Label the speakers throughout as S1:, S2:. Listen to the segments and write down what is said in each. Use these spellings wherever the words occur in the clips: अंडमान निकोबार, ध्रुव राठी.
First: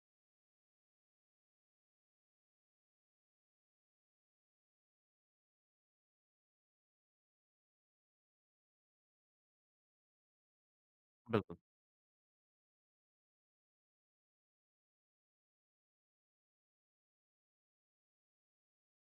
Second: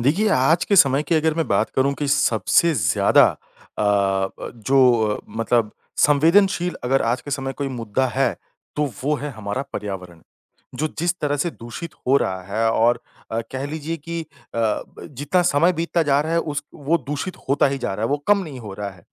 S1: देखिए, आज के समय की अगर मैं बात करूँ कि सबसे ज़्यादा अ अ, जो मतलब संवेदनशील अगर आज के समय कोई मुद्दा है, तो वो है हमारा पर्यावरण। जो जिस तरह से
S2: बिल्कुल।
S1: दूषित हो रहा है और कह लीजिए कि अ, ब जितना समय बीतता जा रहा है उस वो दूषित होता ही जा रहा है, वो कम नहीं हो रहा है।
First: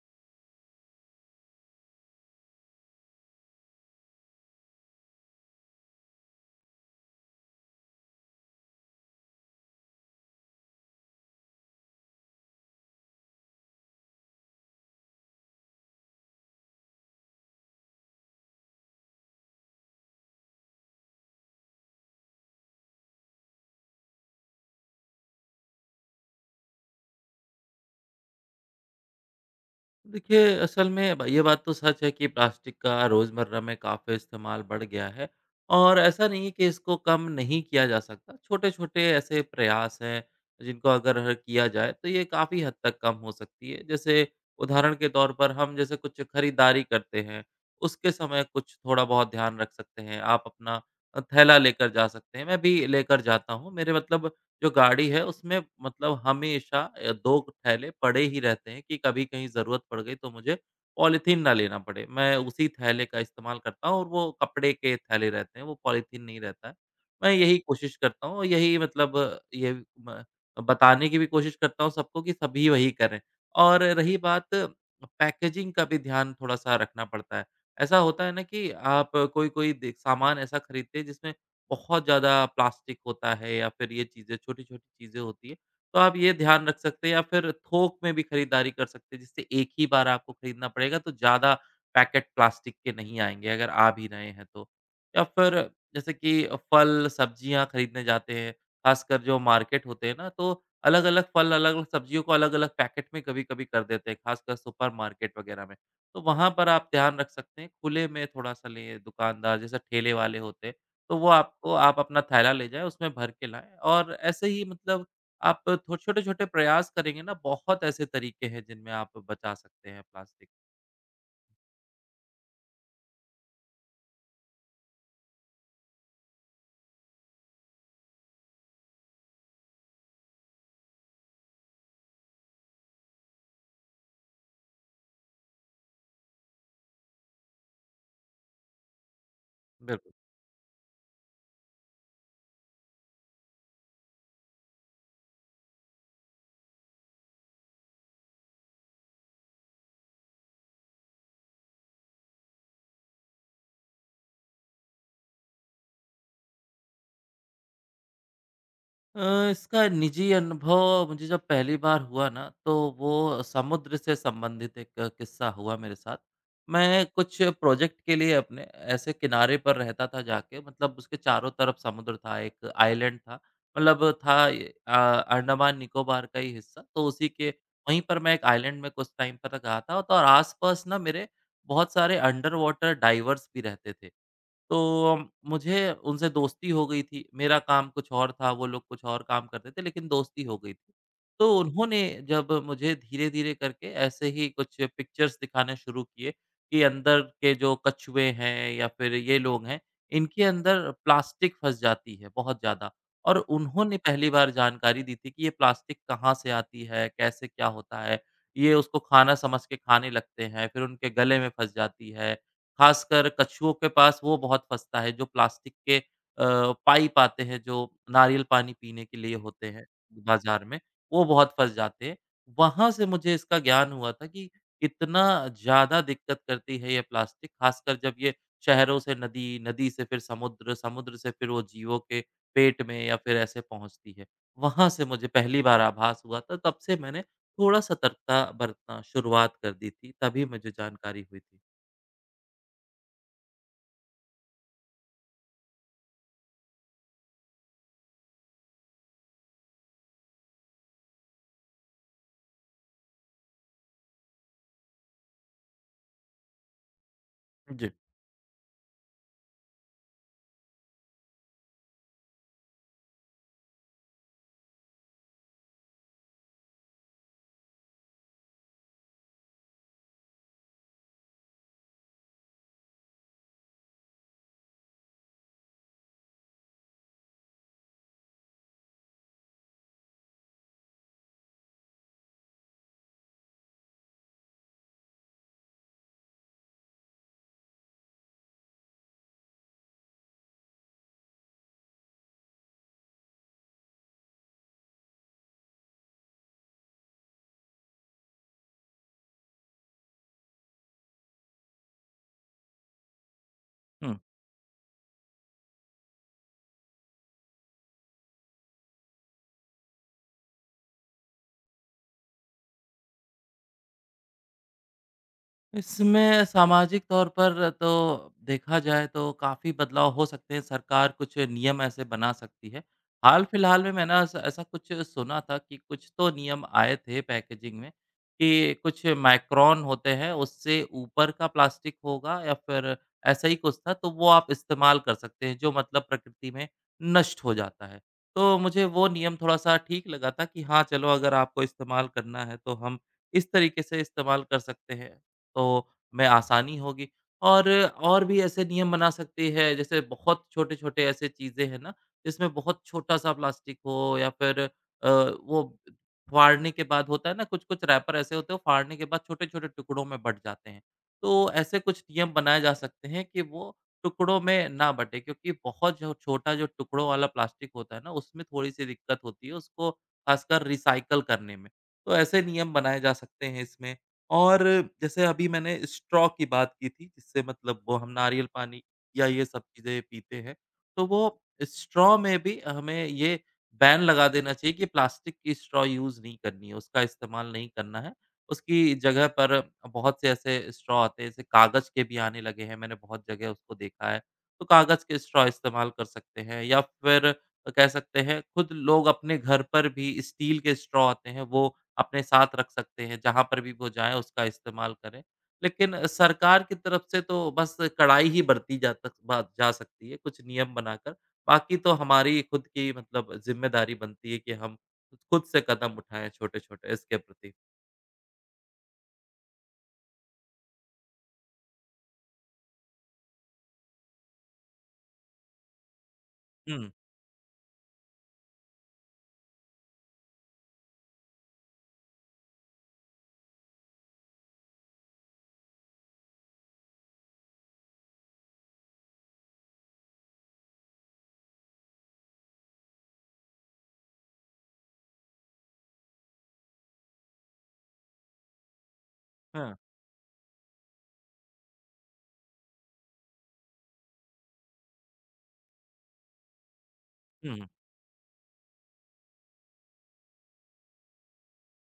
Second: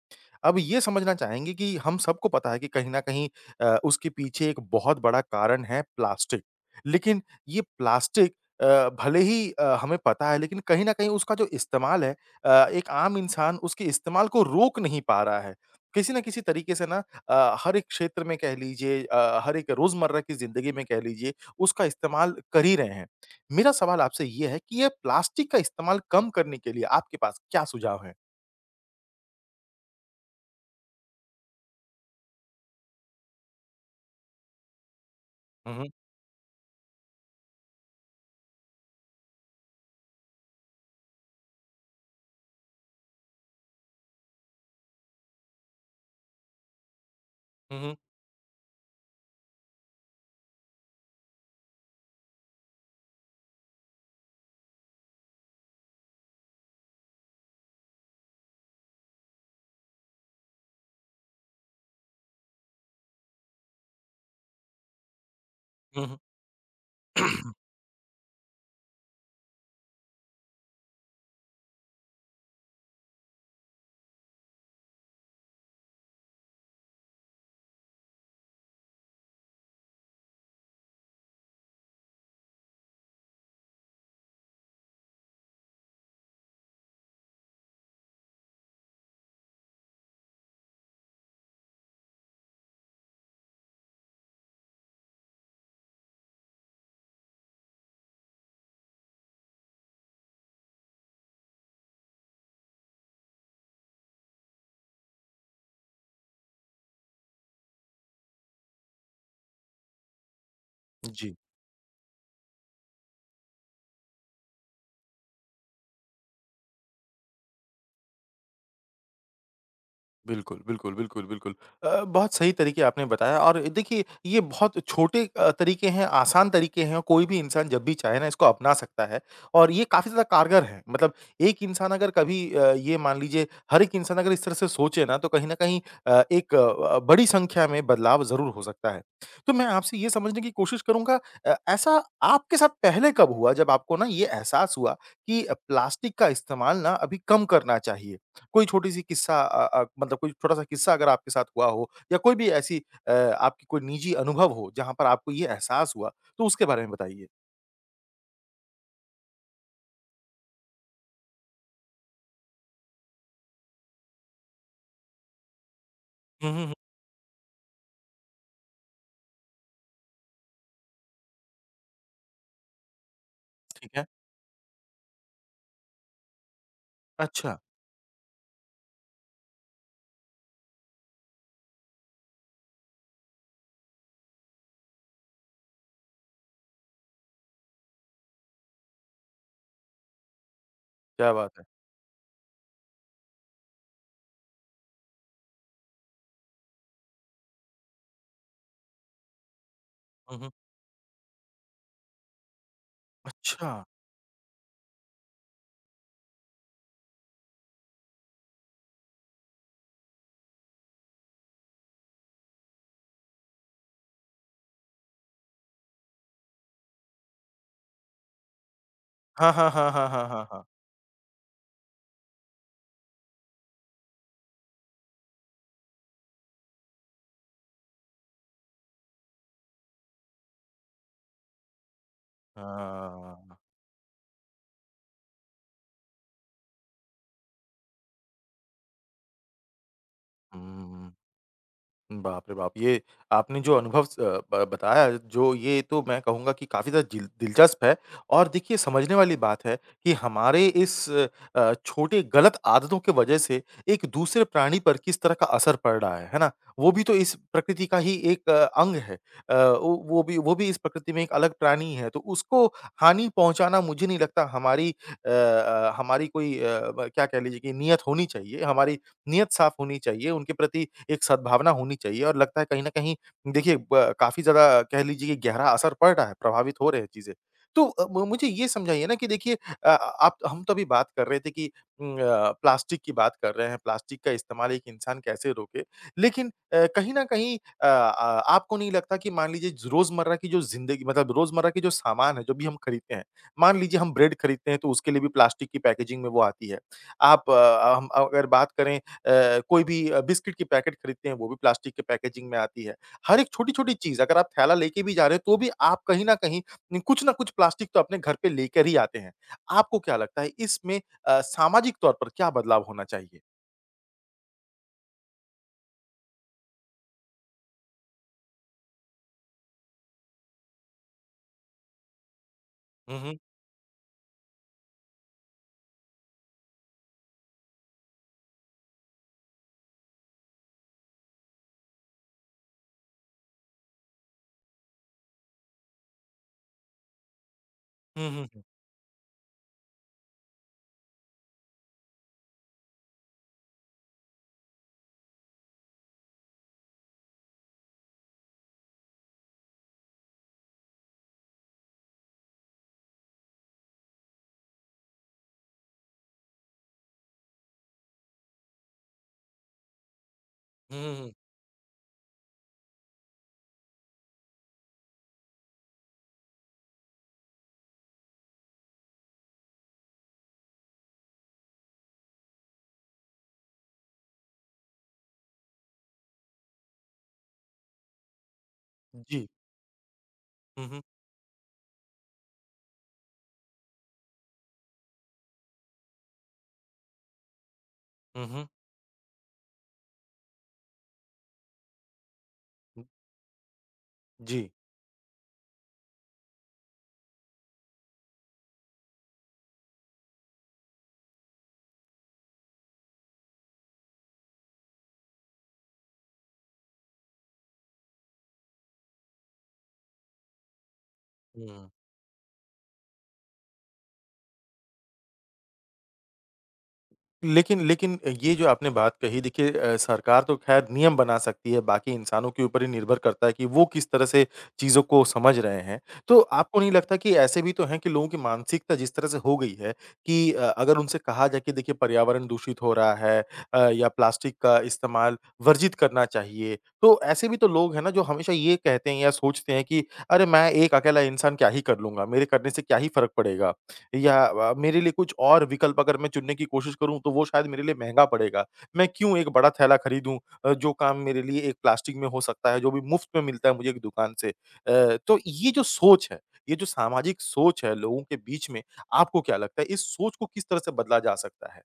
S1: अब ये समझना चाहेंगे कि हम सबको पता है कि कहीं न कहीं उसके पीछे एक बहुत बड़ा कारण है प्लास्टिक। लेकिन ये प्लास्टिक भले ही हमें पता है लेकिन कहीं न कहीं उसका जो इस्तेमाल है एक आम इंसान उसके इस्तेमाल को रोक नहीं पा रहा है। किसी न किसी तरीके से ना हर एक क्षेत्र में कह लीजिए हर एक रोज़मर्रा की ज़िंदगी में कह लीजिए उसका इस्तेमाल कर ही रहे हैं। मेरा सवाल आपसे ये है कि ये प्लास्टिक का इस्तेमाल कम करने के लिए आपके पास क्या सुझाव हैं?
S2: देखिए, असल में ब ये बात तो सच है कि प्लास्टिक का रोज़मर्रा में काफ़ी इस्तेमाल बढ़ गया है
S1: हुँ, हुँ।
S2: और ऐसा नहीं है कि इसको कम नहीं किया जा सकता। छोटे-छोटे ऐसे प्रयास हैं, जिनको अगर ह किया जाए, तो ये काफ़ी हद तक कम हो सकती है। जैसे उदाहरण के तौर पर हम जैसे कुछ खरीदारी करते हैं,
S1: हुँ, हुँ।
S2: उसके समय कुछ थोड़ा बहुत ध्यान रख सकते हैं। आप अपना थैला लेकर जा सकते हैं, मैं भी लेकर जाता हूँ। मेरे मतलब जो गाड़ी है उसमें मतलब हमेशा 2 थैले पड़े ही रहते हैं कि कभी कहीं ज़रूरत पड़ गई तो मुझे पॉलीथीन ना लेना पड़े। मैं उसी थैले का इस्तेमाल करता हूँ और वो कपड़े के थैले रहते हैं, वो
S1: हुँ, हुँ।
S2: पॉलीथीन नहीं रहता है। मैं यही कोशिश करता हूँ और यही मतलब ये म बताने की भी कोशिश करता हूँ सबको कि सभी वही करें। और रही बात पैकेजिंग का भी ध्यान थोड़ा-सा रखना पड़ता है। ऐसा होता है ना कि आप कोई-कोई दे सामान ऐसा खरीदते हैं जिसमें बहुत ज़्यादा प्लास्टिक होता है या फिर ये चीज़ें छोटी-छोटी चीज़ें होती हैं। तो आप ये ध्यान रख सकते हैं या फिर थोक में भी खरीदारी कर सकते हैं जिससे एक ही बार आपको खरीदना पड़ेगा तो ज़्यादा पैकेट प्लास्टिक के नहीं आएँगे अगर आ भी रहे हैं तो। या फिर जैसे कि फल, सब्जियाँ खरीदने जाते हैं, ख़ासकर जो मार्केट होते हैं ना तो अलग-अलग फल, अलग-अलग सब्जियों को अलग-अलग पैकेट में कभी-कभी कर देते हैं, ख़ासकर सुपरमार्केट वग़ैरह में। तो वहाँ पर आप ध्यान रख सकते हैं, खुले में थोड़ा-सा लें दुकानदार जैसे ठेले वाले होते हैं। तो वो
S1: जी।
S2: आपको आप अपना थैला ले जाएँ, उसमें भर के लाएँ और ऐसे ही मतलब आप थो छोटे-छोटे प्रयास करेंगे ना, बहुत ऐसे तरीके हैं जिनमें आप बचा सकते हैं प्लास्टिक।
S1: बिल्कुल, बिल्कुल, बिल्कुल, बिल्कुल। बहुत सही तरीके आपने बताया और देखिए ये बहुत छोटे तरीके हैं, आसान तरीके हैं, कोई भी इंसान जब भी चाहे ना इसको अपना सकता है और ये काफ़ी ज़्यादा कारगर है। मतलब एक इंसान अगर कभी ये मान लीजिए हर एक इंसान अगर इस तरह से सोचे ना तो कहीं न कहीं एक बड़ी संख्या में बदलाव ज़रूर हो सकता है। तो मैं आपसे ये
S2: बिल्कुल।
S1: समझने की कोशिश करूँगा ऐसा आपके साथ पहले कब हुआ जब आपको ना ये एहसास हुआ कि प्लास्टिक का इस्तेमाल ना अभी कम करना चाहिए? कोई छोटी-सी किस्सा अ अ, मतलब कोई छोटा-सा किस्सा अगर आपके साथ हुआ हो या कोई भी ऐसी आपकी कोई निजी अनुभव हो जहाँ पर आपको ये एहसास हुआ, तो उसके बारे में बताइए?
S2: अ, इसका निजी अनुभव मुझे जब पहली बार हुआ ना, तो वो समुद्र से संबंधित एक किस्सा हुआ मेरे साथ।
S1: हुँ, हुँ, हुँ,
S2: मैं कुछ प्रोजेक्ट के लिए अपने ऐसे किनारे पर रहता था जाके मतलब उसके चारों तरफ समुद्र था, एक आइलैंड था।
S1: ठीक है।
S2: मतलब था ये अंडमान निकोबार का ही हिस्सा, तो उसी के
S1: अच्छा,
S2: वहीं पर मैं एक आइलैंड में कुछ टाइम तक रहा था, तो और आस-पास ना मेरे बहुत सारे अंडर वाटर डाइवर्स भी रहते थे। तो मुझे उनसे दोस्ती हो गई थी। मेरा काम कुछ और था, वो लोग कुछ और काम करते थे लेकिन दोस्ती हो गई थी।
S1: क्या
S2: तो
S1: बात है!
S2: उन्होंने जब मुझे धीरे-धीरे करके ऐसे ही कुछ पिक्चर्स दिखाने शुरू किए कि अंदर के जो कछुए हैं या फिर ये लोग हैं,
S1: हुँ,
S2: इनके
S1: हुँ।
S2: अंदर प्लास्टिक फँस जाती है बहुत ज़्यादा और
S1: अच्छा!
S2: उन्होंने पहली बार जानकारी दी थी कि ये प्लास्टिक कहाँ से आती है, कैसे क्या होता है। ये उसको खाना समझ के खाने लगते हैं, फिर उनके गले में फँस जाती है। ख़ासकर कछुओं के पास वो बहुत फँसता है जो प्लास्टिक के पाइप आते हैं जो नारियल पानी पीने के लिए
S1: हाँ,
S2: होते
S1: हाँ,
S2: हैं
S1: हाँ, हाँ, हाँ, हाँ,
S2: बाज़ार
S1: हाँ।
S2: में, वो बहुत फँस जाते हैं। वहाँ से मुझे इसका ज्ञान हुआ था कि कितना ज़्यादा दिक्कत करती है ये प्लास्टिक, ख़ासकर जब ये शहरों से नदी, नदी से फिर समुद्र, समुद्र से फिर वो जीवों के पेट में या फिर
S1: हाँ,
S2: ऐसे पहुँचती है। वहाँ से मुझे पहली बार आभास हुआ था, तब से मैंने थोड़ा सतर्कता बरतना शुरुआत कर दी थी, तभी मुझे
S1: हुँ।
S2: जानकारी हुई थी।
S1: बाप रे बाप! ये आपने जो अनुभव स ब बताया जो ये तो मैं कहूँगा कि काफ़ी ज़्यादा जिल दिलचस्प है और देखिए समझने वाली बात है कि हमारे इस छोटे गलत आदतों के वजह से एक दूसरे प्राणी पर किस तरह का असर पड़ रहा है ना? वो भी तो इस प्रकृति
S2: जी।
S1: का ही एक अंग है। वो भी इस प्रकृति में एक अलग प्राणी है, तो उसको हानि पहुँचाना मुझे नहीं लगता हमारी हमारी कोई अ, ब क्या कह लीजिए कि नियत होनी चाहिए, हमारी नियत साफ होनी चाहिए, उनके प्रति एक सद्भावना होनी चाहिए और लगता है कहीं न कहीं देखिए ब काफ़ी ज़्यादा कह लीजिए कि गहरा असर पड़ रहा है, प्रभावित हो रहे हैं चीज़ें। तो अ, म मुझे ये समझाइए ना कि देखिए अ, आप हम तो अभी बात कर रहे थे कि उम, अ, प्लास्टिक की बात कर रहे हैं, प्लास्टिक का इस्तेमाल एक इंसान कैसे रोके? लेकिन कहीं न कहीं अ, आ आपको नहीं लगता कि मान लीजिए ज रोज़मर्रा की जो ज़िंदगी मतलब रोज़मर्रा के जो सामान है, जो भी हम खरीदते हैं, मान लीजिए हम ब्रेड खरीदते हैं तो उसके लिए भी प्लास्टिक की पैकेजिंग में वो आती है। हम अगर बात करें कोई भी बिस्किट की पैकेट खरीदते हैं वो भी प्लास्टिक के पैकेजिंग में आती है। हर एक छोटी-छोटी चीज़ अगर आप थैला लेके भी जा रहे हो तो भी आप कहीं न कुछ न कुछ प्लास्टिक तो अपने घर पे लेकर ही आते हैं। आपको क्या लगता है इसमें सामाजिक तौर पर क्या बदलाव होना चाहिए?
S2: इसमें सामाजिक तौर पर तो देखा जाए तो काफ़ी बदलाव हो सकते हैं, सरकार कुछ नियम ऐसे बना सकती है।
S1: हुँ, हुँ।
S2: हाल-फिलहाल में मैंने ऐसा ऐसा कुछ सुना था कि कुछ तो नियम आए थे पैकेजिंग में कि कुछ माइक्रोन होते हैं, उससे ऊपर का प्लास्टिक होगा या फिर ऐसा ही कुछ था, तो वो आप इस्तेमाल कर सकते हैं, जो मतलब प्रकृति में नष्ट हो जाता है।
S1: हुँ, हुँ,
S2: तो
S1: हुँ,
S2: मुझे वो नियम थोड़ा-सा ठीक लगा था कि हाँ, चलो अगर आपको इस्तेमाल करना है, तो हम इस तरीके से इस्तेमाल कर सकते हैं। तो मैं आसानी होगी। और और भी ऐसे नियम बना सकती है, जैसे बहुत छोटे-छोटे ऐसे चीज़ें हैं ना, जिसमें बहुत छोटा-सा प्लास्टिक हो या फिर अ, वो फाड़ने के बाद होता है ना, कुछ-कुछ रैपर ऐसे होते हैं, वो फाड़ने के बाद छोटे-छोटे टुकड़ों में बँट जाते हैं।
S1: हुँ, हुँ, हुँ।
S2: तो ऐसे कुछ नियम बनाए जा सकते हैं कि वो टुकड़ों में ना बँटे क्योंकि बहुत जो छोटा जो टुकड़ों वाला प्लास्टिक होता है ना, उसमें थोड़ी-सी दिक्कत होती है, उसको ख़ासकर रिसाइकल करने में। तो ऐसे नियम बनाए जा सकते हैं इसमें। और जैसे अभी मैंने स्ट्रॉ की बात की थी जिससे मतलब वो हम नारियल पानी या ये
S1: जी।
S2: सब चीज़ें पीते हैं,
S1: हुँ, हुँ,
S2: तो वो स्ट्रॉ में भी हमें ये बैन लगा देना चाहिए कि प्लास्टिक की स्ट्रॉ यूज़ नहीं करनी है, उसका इस्तेमाल नहीं करना है।
S1: हुँ, हुँ।
S2: उसकी जगह पर बहुत से ऐसे स्ट्रॉ आते हैं, जैसे कागज़ के भी आने लगे हैं, मैंने
S1: हुँ,
S2: बहुत जगह उसको देखा है। तो
S1: जी।
S2: कागज़ के स्ट्रॉ इस्तेमाल कर सकते हैं या फिर कह सकते हैं खुद लोग अपने घर पर भी स्टील के स्ट्रॉ आते हैं, वो अपने साथ रख सकते हैं, जहाँ पर भी वो जाएँ उसका इस्तेमाल करें। लेकिन सरकार की तरफ से तो बस कड़ाई ही बरती जा तक बात जा सकती है, कुछ नियम बनाकर। बाकी
S1: हुँ।
S2: तो हमारी खुद की मतलब ज़िम्मेदारी बनती है कि हम खुद से कदम उठाएँ छोटे-छोटे इसके प्रति।
S1: लेकिन लेकिन ये जो आपने बात कही देखिए सरकार तो ख़ैर नियम बना सकती है, बाकी इंसानों के ऊपर ही निर्भर करता है कि वो किस तरह से चीज़ों को समझ रहे हैं। तो आपको नहीं
S2: हुँ,
S1: लगता कि ऐसे भी तो हैं कि लोगों की मानसिकता जिस तरह से हो गई है कि अगर उनसे कहा जाए कि देखिए पर्यावरण दूषित हो रहा है या प्लास्टिक का इस्तेमाल वर्जित करना चाहिए, तो ऐसे भी तो लोग हैं ना जो हमेशा ये कहते हैं या सोचते हैं कि अरे! मैं एक अकेला इंसान क्या ही कर लूँगा, मेरे करने से क्या ही फ़र्क पड़ेगा। या मेरे लिए कुछ और विकल्प अगर मैं चुनने की कोशिश करूँ तो वो शायद मेरे लिए महँगा पड़ेगा। मैं क्यों एक बड़ा
S2: हाँ,
S1: थैला खरीदूँ जो काम मेरे लिए एक प्लास्टिक में हो सकता है, जो भी मुफ़्त में मिलता है मुझे एक दुकान से। तो ये जो सोच है, ये जो सामाजिक
S2: हुँ।
S1: सोच है लोगों के बीच में, आपको क्या लगता है इस सोच को किस तरह से बदला जा सकता है?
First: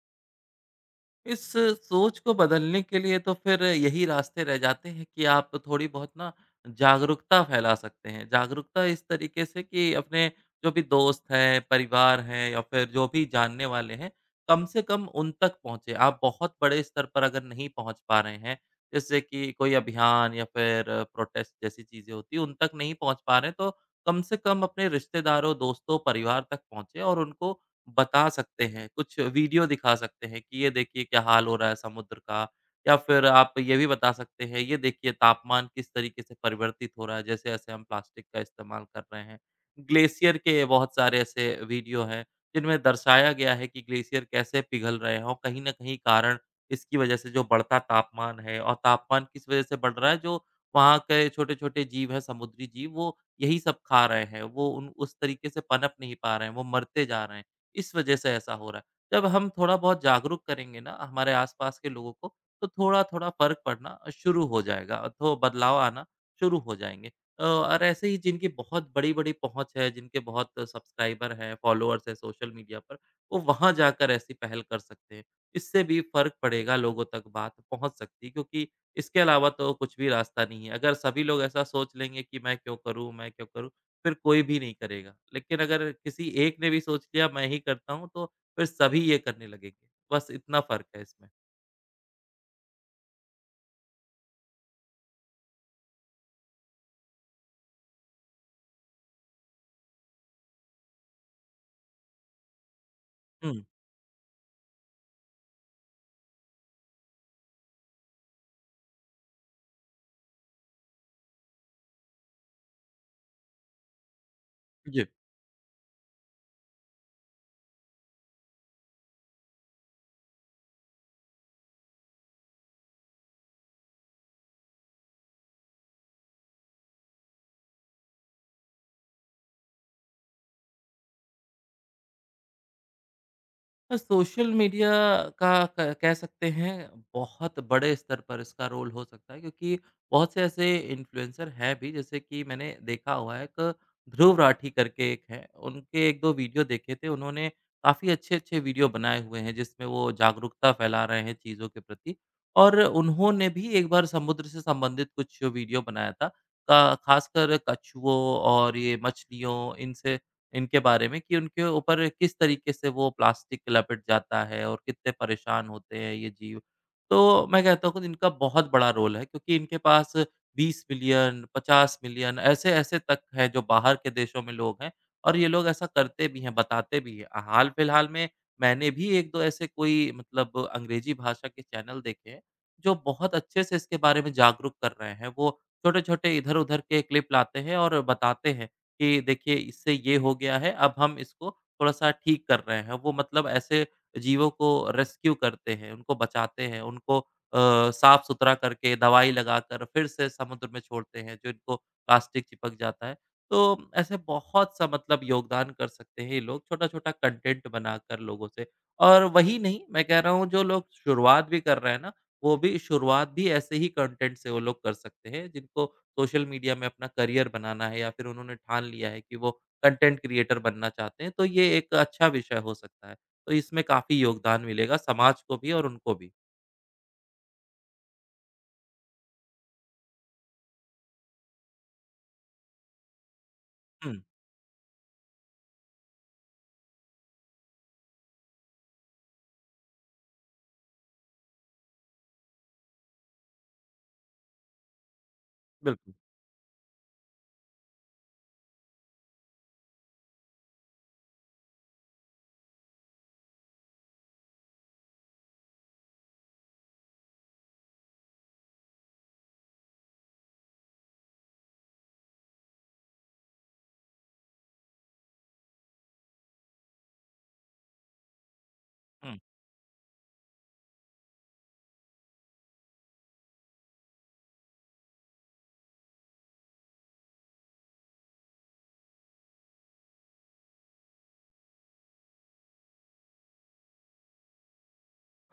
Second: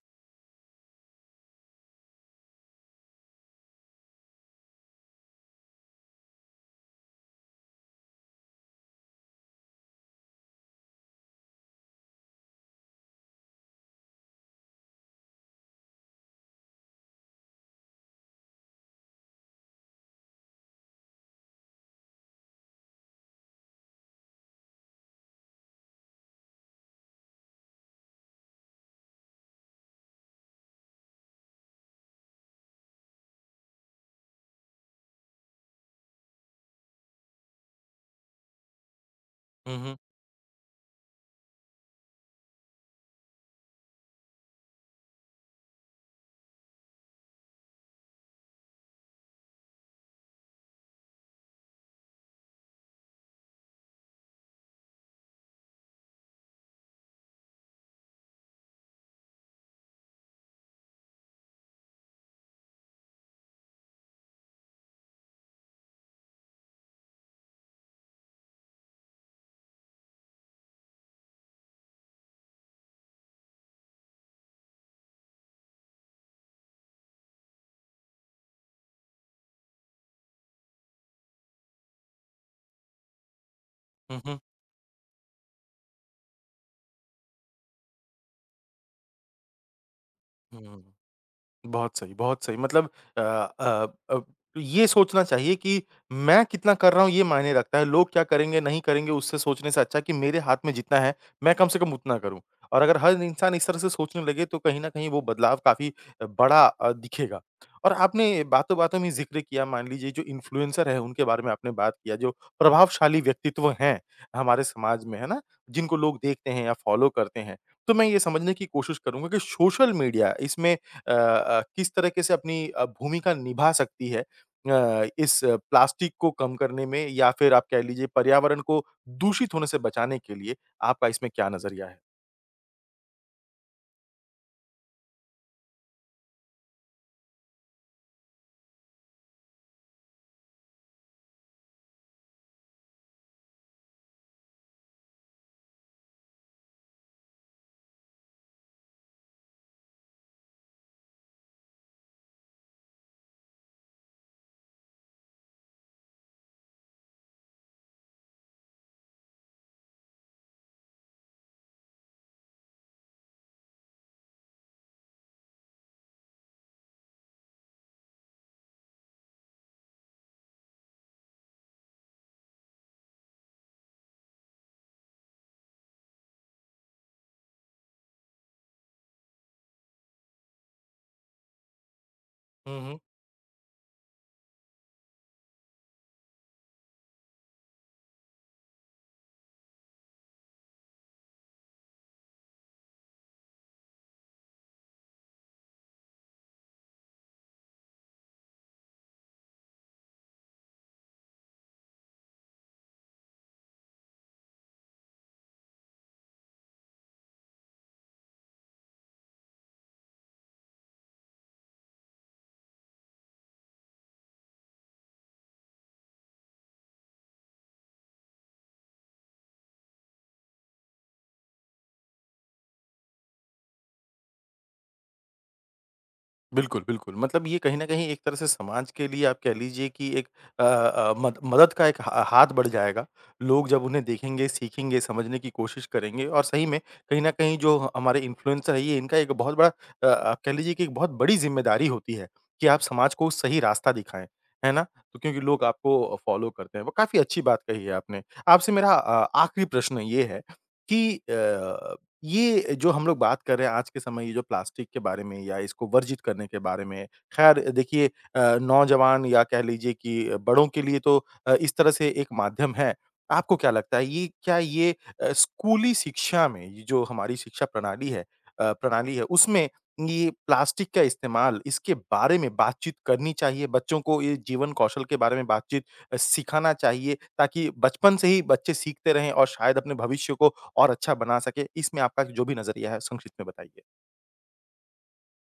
S2: इस सोच को बदलने के लिए तो फिर यही रास्ते रह जाते हैं कि आप थोड़ी बहुत ना जागरूकता फैला सकते हैं। जागरूकता इस तरीके से कि अपने जो भी दोस्त हैं, परिवार हैं या फिर जो भी जानने वाले हैं, कम से कम उन तक पहुँचे। आप बहुत बड़े स्तर पर अगर नहीं पहुँच पा रहे हैं, जैसे कि कोई अभियान या फिर प्रोटेस्ट जैसी चीज़ें होती हैं, उन तक नहीं पहुँच पा रहे हैं, तो कम से कम अपने रिश्तेदारों, दोस्तों, परिवार तक पहुँचे और उनको बता सकते हैं, कुछ वीडियो दिखा सकते हैं कि ये देखिए क्या हाल हो रहा है समुद्र का या फिर आप ये भी बता सकते हैं, ये देखिए तापमान किस तरीके से परिवर्तित हो रहा है, जैसे-जैसे हम प्लास्टिक का इस्तेमाल कर रहे हैं।
S1: हुँ, हुँ।
S2: ग्लेशियर के बहुत सारे ऐसे वीडियो हैं, जिनमें दर्शाया गया है कि ग्लेशियर कैसे पिघल रहे हैं और कहीं न कहीं कारण इसकी वजह से जो बढ़ता तापमान है और तापमान किस वजह से बढ़ रहा है, जो वहाँ के छोटे-छोटे जीव हैं, समुद्री जीव, वो यही सब खा रहे हैं। वो उन उस तरीके से पनप नहीं पा रहे हैं, वो मरते जा रहे हैं। इस वजह से ऐसा हो रहा है। जब हम थोड़ा बहुत जागरूक करेंगे ना हमारे आसपास के लोगों को, तो थोड़ा-थोड़ा फ़र्क पड़ना शुरू हो जाएगा, तो बदलाव आना शुरू हो जाएँगे। और ऐसे ही जिनकी बहुत बड़ी-बड़ी पहुँच है, जिनके बहुत सब्सक्राइबर हैं, फ़ॉलोअर्स हैं सोशल मीडिया पर, वो वहाँ जाकर ऐसी पहल कर सकते हैं। इससे भी फ़र्क पड़ेगा, लोगों तक बात पहुँच सकती है क्योंकि इसके अलावा तो कुछ भी रास्ता नहीं है। अगर सभी लोग ऐसा सोच लेंगे कि मैं क्यों करूँ, मैं क्यों करूँ? फिर
S1: हुँ, हुँ।
S2: कोई भी नहीं करेगा। लेकिन अगर किसी एक ने भी सोच लिया मैं ही करता हूँ तो फिर सभी ये करने लगेंगे। बस इतना
S1: हुँ।
S2: फ़र्क है इसमें।
S1: बहुत सही, बहुत सही। मतलब अब ये सोचना चाहिए कि मैं कितना कर रहा हूँ ये मायने रखता है। लोग क्या करेंगे, नहीं करेंगे उससे सोचने से अच्छा है कि मेरे हाथ में जितना है, मैं कम से कम उतना करूँ। और अगर हर इंसान
S2: हुँ।
S1: इस तरह से सोचने लगे तो कहीं न कहीं वो बदलाव काफ़ी बड़ा दिखेगा। और आपने बातों-बातों में ज़िक्र किया मान लीजिए जो इन्फ्लुएंसर हैं उनके बारे में आपने बात किया जो प्रभावशाली व्यक्तित्व हैं हमारे समाज में, है ना? जिनको लोग देखते हैं या फ़ॉलो करते हैं। तो मैं ये समझने की कोशिश करूँगा कि सोशल मीडिया इसमें किस तरीके से अपनी भूमिका निभा सकती है प्लास्टिक को कम करने में या फिर आप कह लीजिए पर्यावरण को दूषित होने से बचाने के लिए आपका इसमें क्या नज़रिया
S2: सोशल मीडिया का क कह सकते हैं बहुत बड़े स्तर पर इसका रोल हो सकता है क्योंकि बहुत से ऐसे इन्फ्लुएंसर हैं भी जैसे कि मैंने देखा हुआ है एक ध्रुव राठी करके एक हैं, उनके 1-2 वीडियो देखे थे उन्होंने काफ़ी अच्छे-अच्छे वीडियो बनाए हुए हैं जिसमें वो जागरूकता फैला रहे हैं चीज़ों के प्रति और उन्होंने भी एक बार समुद्र से संबंधित कुछ वीडियो बनाया था। ख़ासकर कछुओं और ये मछलियों इनसे इनके बारे में कि उनके ऊपर किस तरीके से वो प्लास्टिक लपेट जाता है और कितने परेशान होते हैं ये जीव। तो मैं कहता हूँ कि इनका बहुत बड़ा रोल है क्योंकि इनके पास 20 मिलियन, 50 मिलियन ऐसे-ऐसे तक हैं जो बाहर के देशों में लोग हैं और ये लोग ऐसा करते भी हैं, बताते भी हैं। हाल-फिलहाल में मैंने भी 1-2 ऐसे कोई मतलब अंग्रेज़ी भाषा के चैनल देखे हैं, जो
S1: है?
S2: बहुत अच्छे से इसके बारे में जागरूक कर रहे हैं। वो छोटे-छोटे इधर-उधर के क्लिप लाते हैं और बताते हैं। कि देखिए इससे ये हो गया है, अब हम इसको थोड़ा-सा ठीक कर रहे हैं। वो मतलब ऐसे जीवों को रेस्क्यू करते हैं, उनको बचाते हैं, उनको अ, साफ-सुथरा करके, दवाई लगाकर फिर से समुद्र में छोड़ते हैं, जिनको प्लास्टिक चिपक जाता है। तो ऐसे बहुत सा मतलब योगदान कर सकते हैं ये लोग, छोटा-छोटा कंटेंट बनाकर लोगों से। और वही नहीं, मैं कह रहा हूँ जो लोग शुरुआत भी कर रहे हैं ना, वो भी शुरुआत भी ऐसे ही कंटेंट से वो लोग कर सकते हैं, जिनको सोशल मीडिया में अपना करियर बनाना है या फिर उन्होंने ठान लिया है कि वो कंटेंट क्रिएटर बनना चाहते हैं, तो ये एक अच्छा विषय हो सकता है। तो इसमें काफ़ी योगदान मिलेगा समाज को भी और उनको भी।
S1: बिल्कुल, बिल्कुल। मतलब ये कहीं न कहीं एक तरह से समाज के लिए आप कह लीजिए कि एक अ अ, मद मदद का एक हा हाथ बढ़ जाएगा। लोग जब उन्हें
S2: हुँ,
S1: देखेंगे, सीखेंगे, समझने की कोशिश करेंगे और सही में कहीं न कहीं जो हमारे इन्फ्लुएंसर है ये इनका एक बहुत बड़ा आप कह लीजिए कि एक बहुत बड़ी ज़िम्मेदारी होती है कि आप समाज को सही रास्ता दिखाएँ, है ना? तो क्योंकि लोग
S2: बिल्कुल।
S1: आपको फ़ॉलो करते हैं। वो काफ़ी अच्छी बात कही है आपने। आपसे मेरा आखिरी प्रश्न ये है कि ये जो हम लोग बात कर रहे हैं आज के समय ये जो प्लास्टिक के बारे में या इसको वर्जित करने के बारे में, ख़ैर देखिए नौजवान या कह लीजिए कि बड़ों के लिए तो इस तरह से एक माध्यम है। आपको क्या लगता है ये स्कूली शिक्षा में ये जो हमारी शिक्षा प्रणाली है
S2: हुँ।
S1: उसमें ये प्लास्टिक का इस्तेमाल इसके बारे में बातचीत करनी चाहिए? बच्चों को ये जीवन कौशल के बारे में बातचीत सिखाना चाहिए ताकि बचपन से ही बच्चे सीखते रहें और शायद अपने भविष्य को और अच्छा बना सके, इसमें आपका जो भी नज़रिया है संक्षिप्त में बताइए?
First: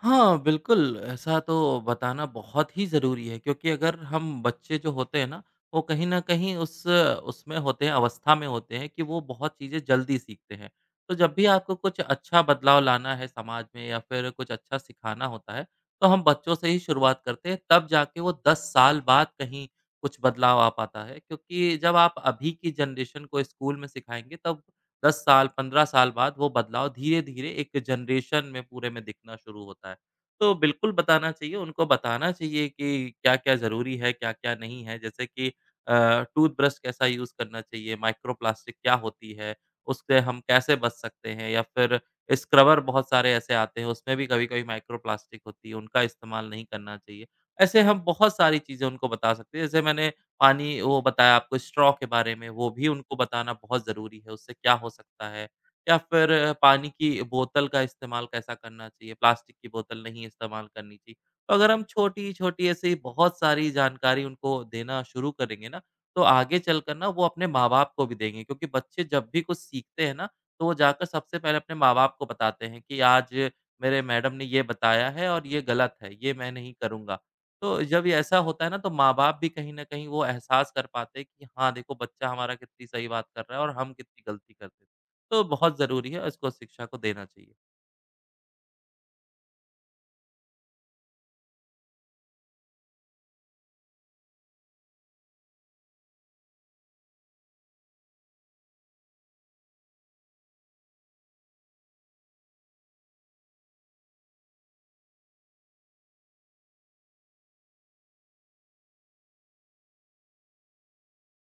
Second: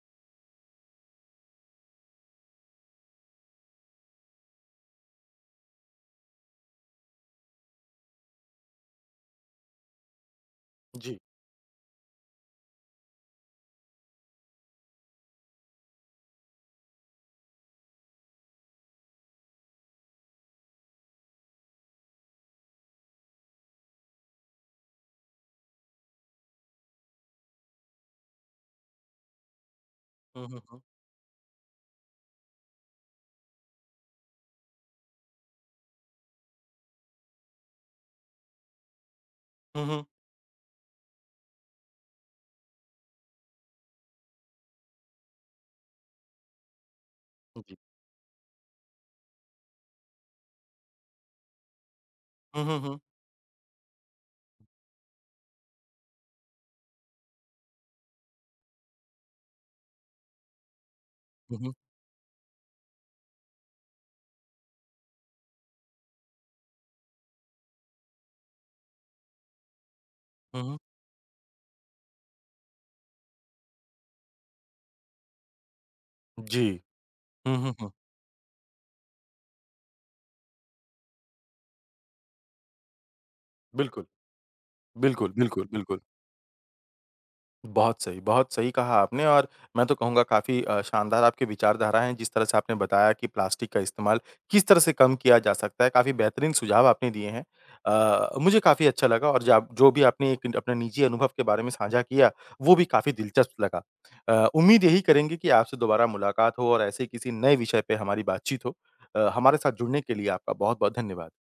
S2: हाँ, बिल्कुल, ऐसा तो बताना बहुत ही ज़रूरी है क्योंकि अगर हम बच्चे जो होते हैं ना, वो कहीं न कहीं उस उसमें होते हैं, अवस्था में होते हैं कि वो बहुत चीज़ें जल्दी सीखते हैं। तो
S1: जी।
S2: जब भी आपको कुछ अच्छा बदलाव लाना है समाज में या फिर कुछ अच्छा सिखाना होता है, तो हम बच्चों से ही शुरुआत करते हैं, तब जाके वो 10 साल बाद कहीं कुछ बदलाव आ पाता है। क्योंकि जब आप अभी की जनरेशन को स्कूल में सिखाएँगे तब 10 साल, 15 साल बाद वो बदलाव धीरे-धीरे एक जनरेशन में पूरे में दिखना शुरू होता है।
S1: हुँ,
S2: तो
S1: हुँ, हुँ।
S2: बिल्कुल बताना चाहिए, उनको बताना चाहिए कि क्या-क्या ज़रूरी है, क्या-क्या नहीं है। जैसे कि टूथब्रश कैसा यूज़ करना चाहिए, माइक्रोप्लास्टिक क्या होती है,
S1: हुँ, हुँ।
S2: उससे हम कैसे बच सकते हैं या फिर स्क्रबर बहुत सारे ऐसे आते हैं, उसमें भी कभी-कभी माइक्रोप्लास्टिक होती है, उनका इस्तेमाल नहीं करना चाहिए।
S1: जी।
S2: ऐसे हम बहुत सारी चीज़ें उनको बता सकते हैं। जैसे मैंने पानी वो बताया आपको स्ट्रॉ के बारे में,
S1: हुँ,
S2: वो
S1: हुँ,
S2: भी
S1: हुँ।
S2: उनको बताना बहुत ज़रूरी है, उससे क्या हो सकता है। या फिर पानी की बोतल का इस्तेमाल कैसा करना चाहिए, प्लास्टिक की बोतल नहीं इस्तेमाल करनी चाहिए। तो
S1: हुँ,
S2: अगर
S1: हुँ,
S2: हम छोटी-छोटी ऐसी बहुत सारी जानकारी उनको देना शुरू करेंगे ना, तो आगे चलकर ना वो अपने माँ-बाप को भी देंगे क्योंकि बच्चे जब भी कुछ सीखते हैं ना,
S1: हुँ,
S2: तो वो
S1: हुँ।
S2: जाकर सबसे पहले अपने माँ-बाप को बताते हैं कि आज मेरे मैडम ने ये बताया है और ये गलत है, ये मैं
S1: जी।
S2: नहीं करूँगा।
S1: हुँ, हुँ,
S2: तो
S1: हुँ।
S2: जब ये ऐसा होता है ना तो माँ-बाप भी कहीं न कहीं वो एहसास कर पाते हैं कि हाँ, देखो बच्चा हमारा कितनी सही बात कर रहा है और हम
S1: बिल्कुल,
S2: कितनी गलती करते हैं।
S1: बिल्कुल,
S2: तो
S1: बिल्कुल,
S2: बहुत
S1: बिल्कुल।
S2: ज़रूरी है इसको शिक्षा को देना चाहिए।
S1: बहुत सही कहा आपने और मैं तो कहूँगा काफ़ी शानदार आपकी विचारधारा हैं, जिस तरह से आपने बताया कि प्लास्टिक का इस्तेमाल किस तरह से कम किया जा सकता है, काफ़ी बेहतरीन सुझाव आपने दिए हैं। मुझे काफ़ी अच्छा लगा और जा जो भी आपने एक अपना निजी अनुभव के बारे में साझा किया, वो भी काफ़ी दिलचस्प लगा। उम्मीद यही करेंगे कि आपसे दोबारा मुलाकात हो और ऐसे ही किसी नए विषय पे हमारी बातचीत हो। हमारे साथ जुड़ने के लिए आपका बहुत-बहुत धन्यवाद।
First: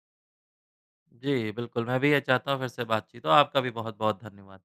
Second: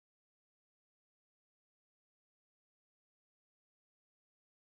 S2: जी, बिल्कुल मैं भी ये चाहता हूँ फिर से बातचीत हो। आपका भी बहुत-बहुत धन्यवाद।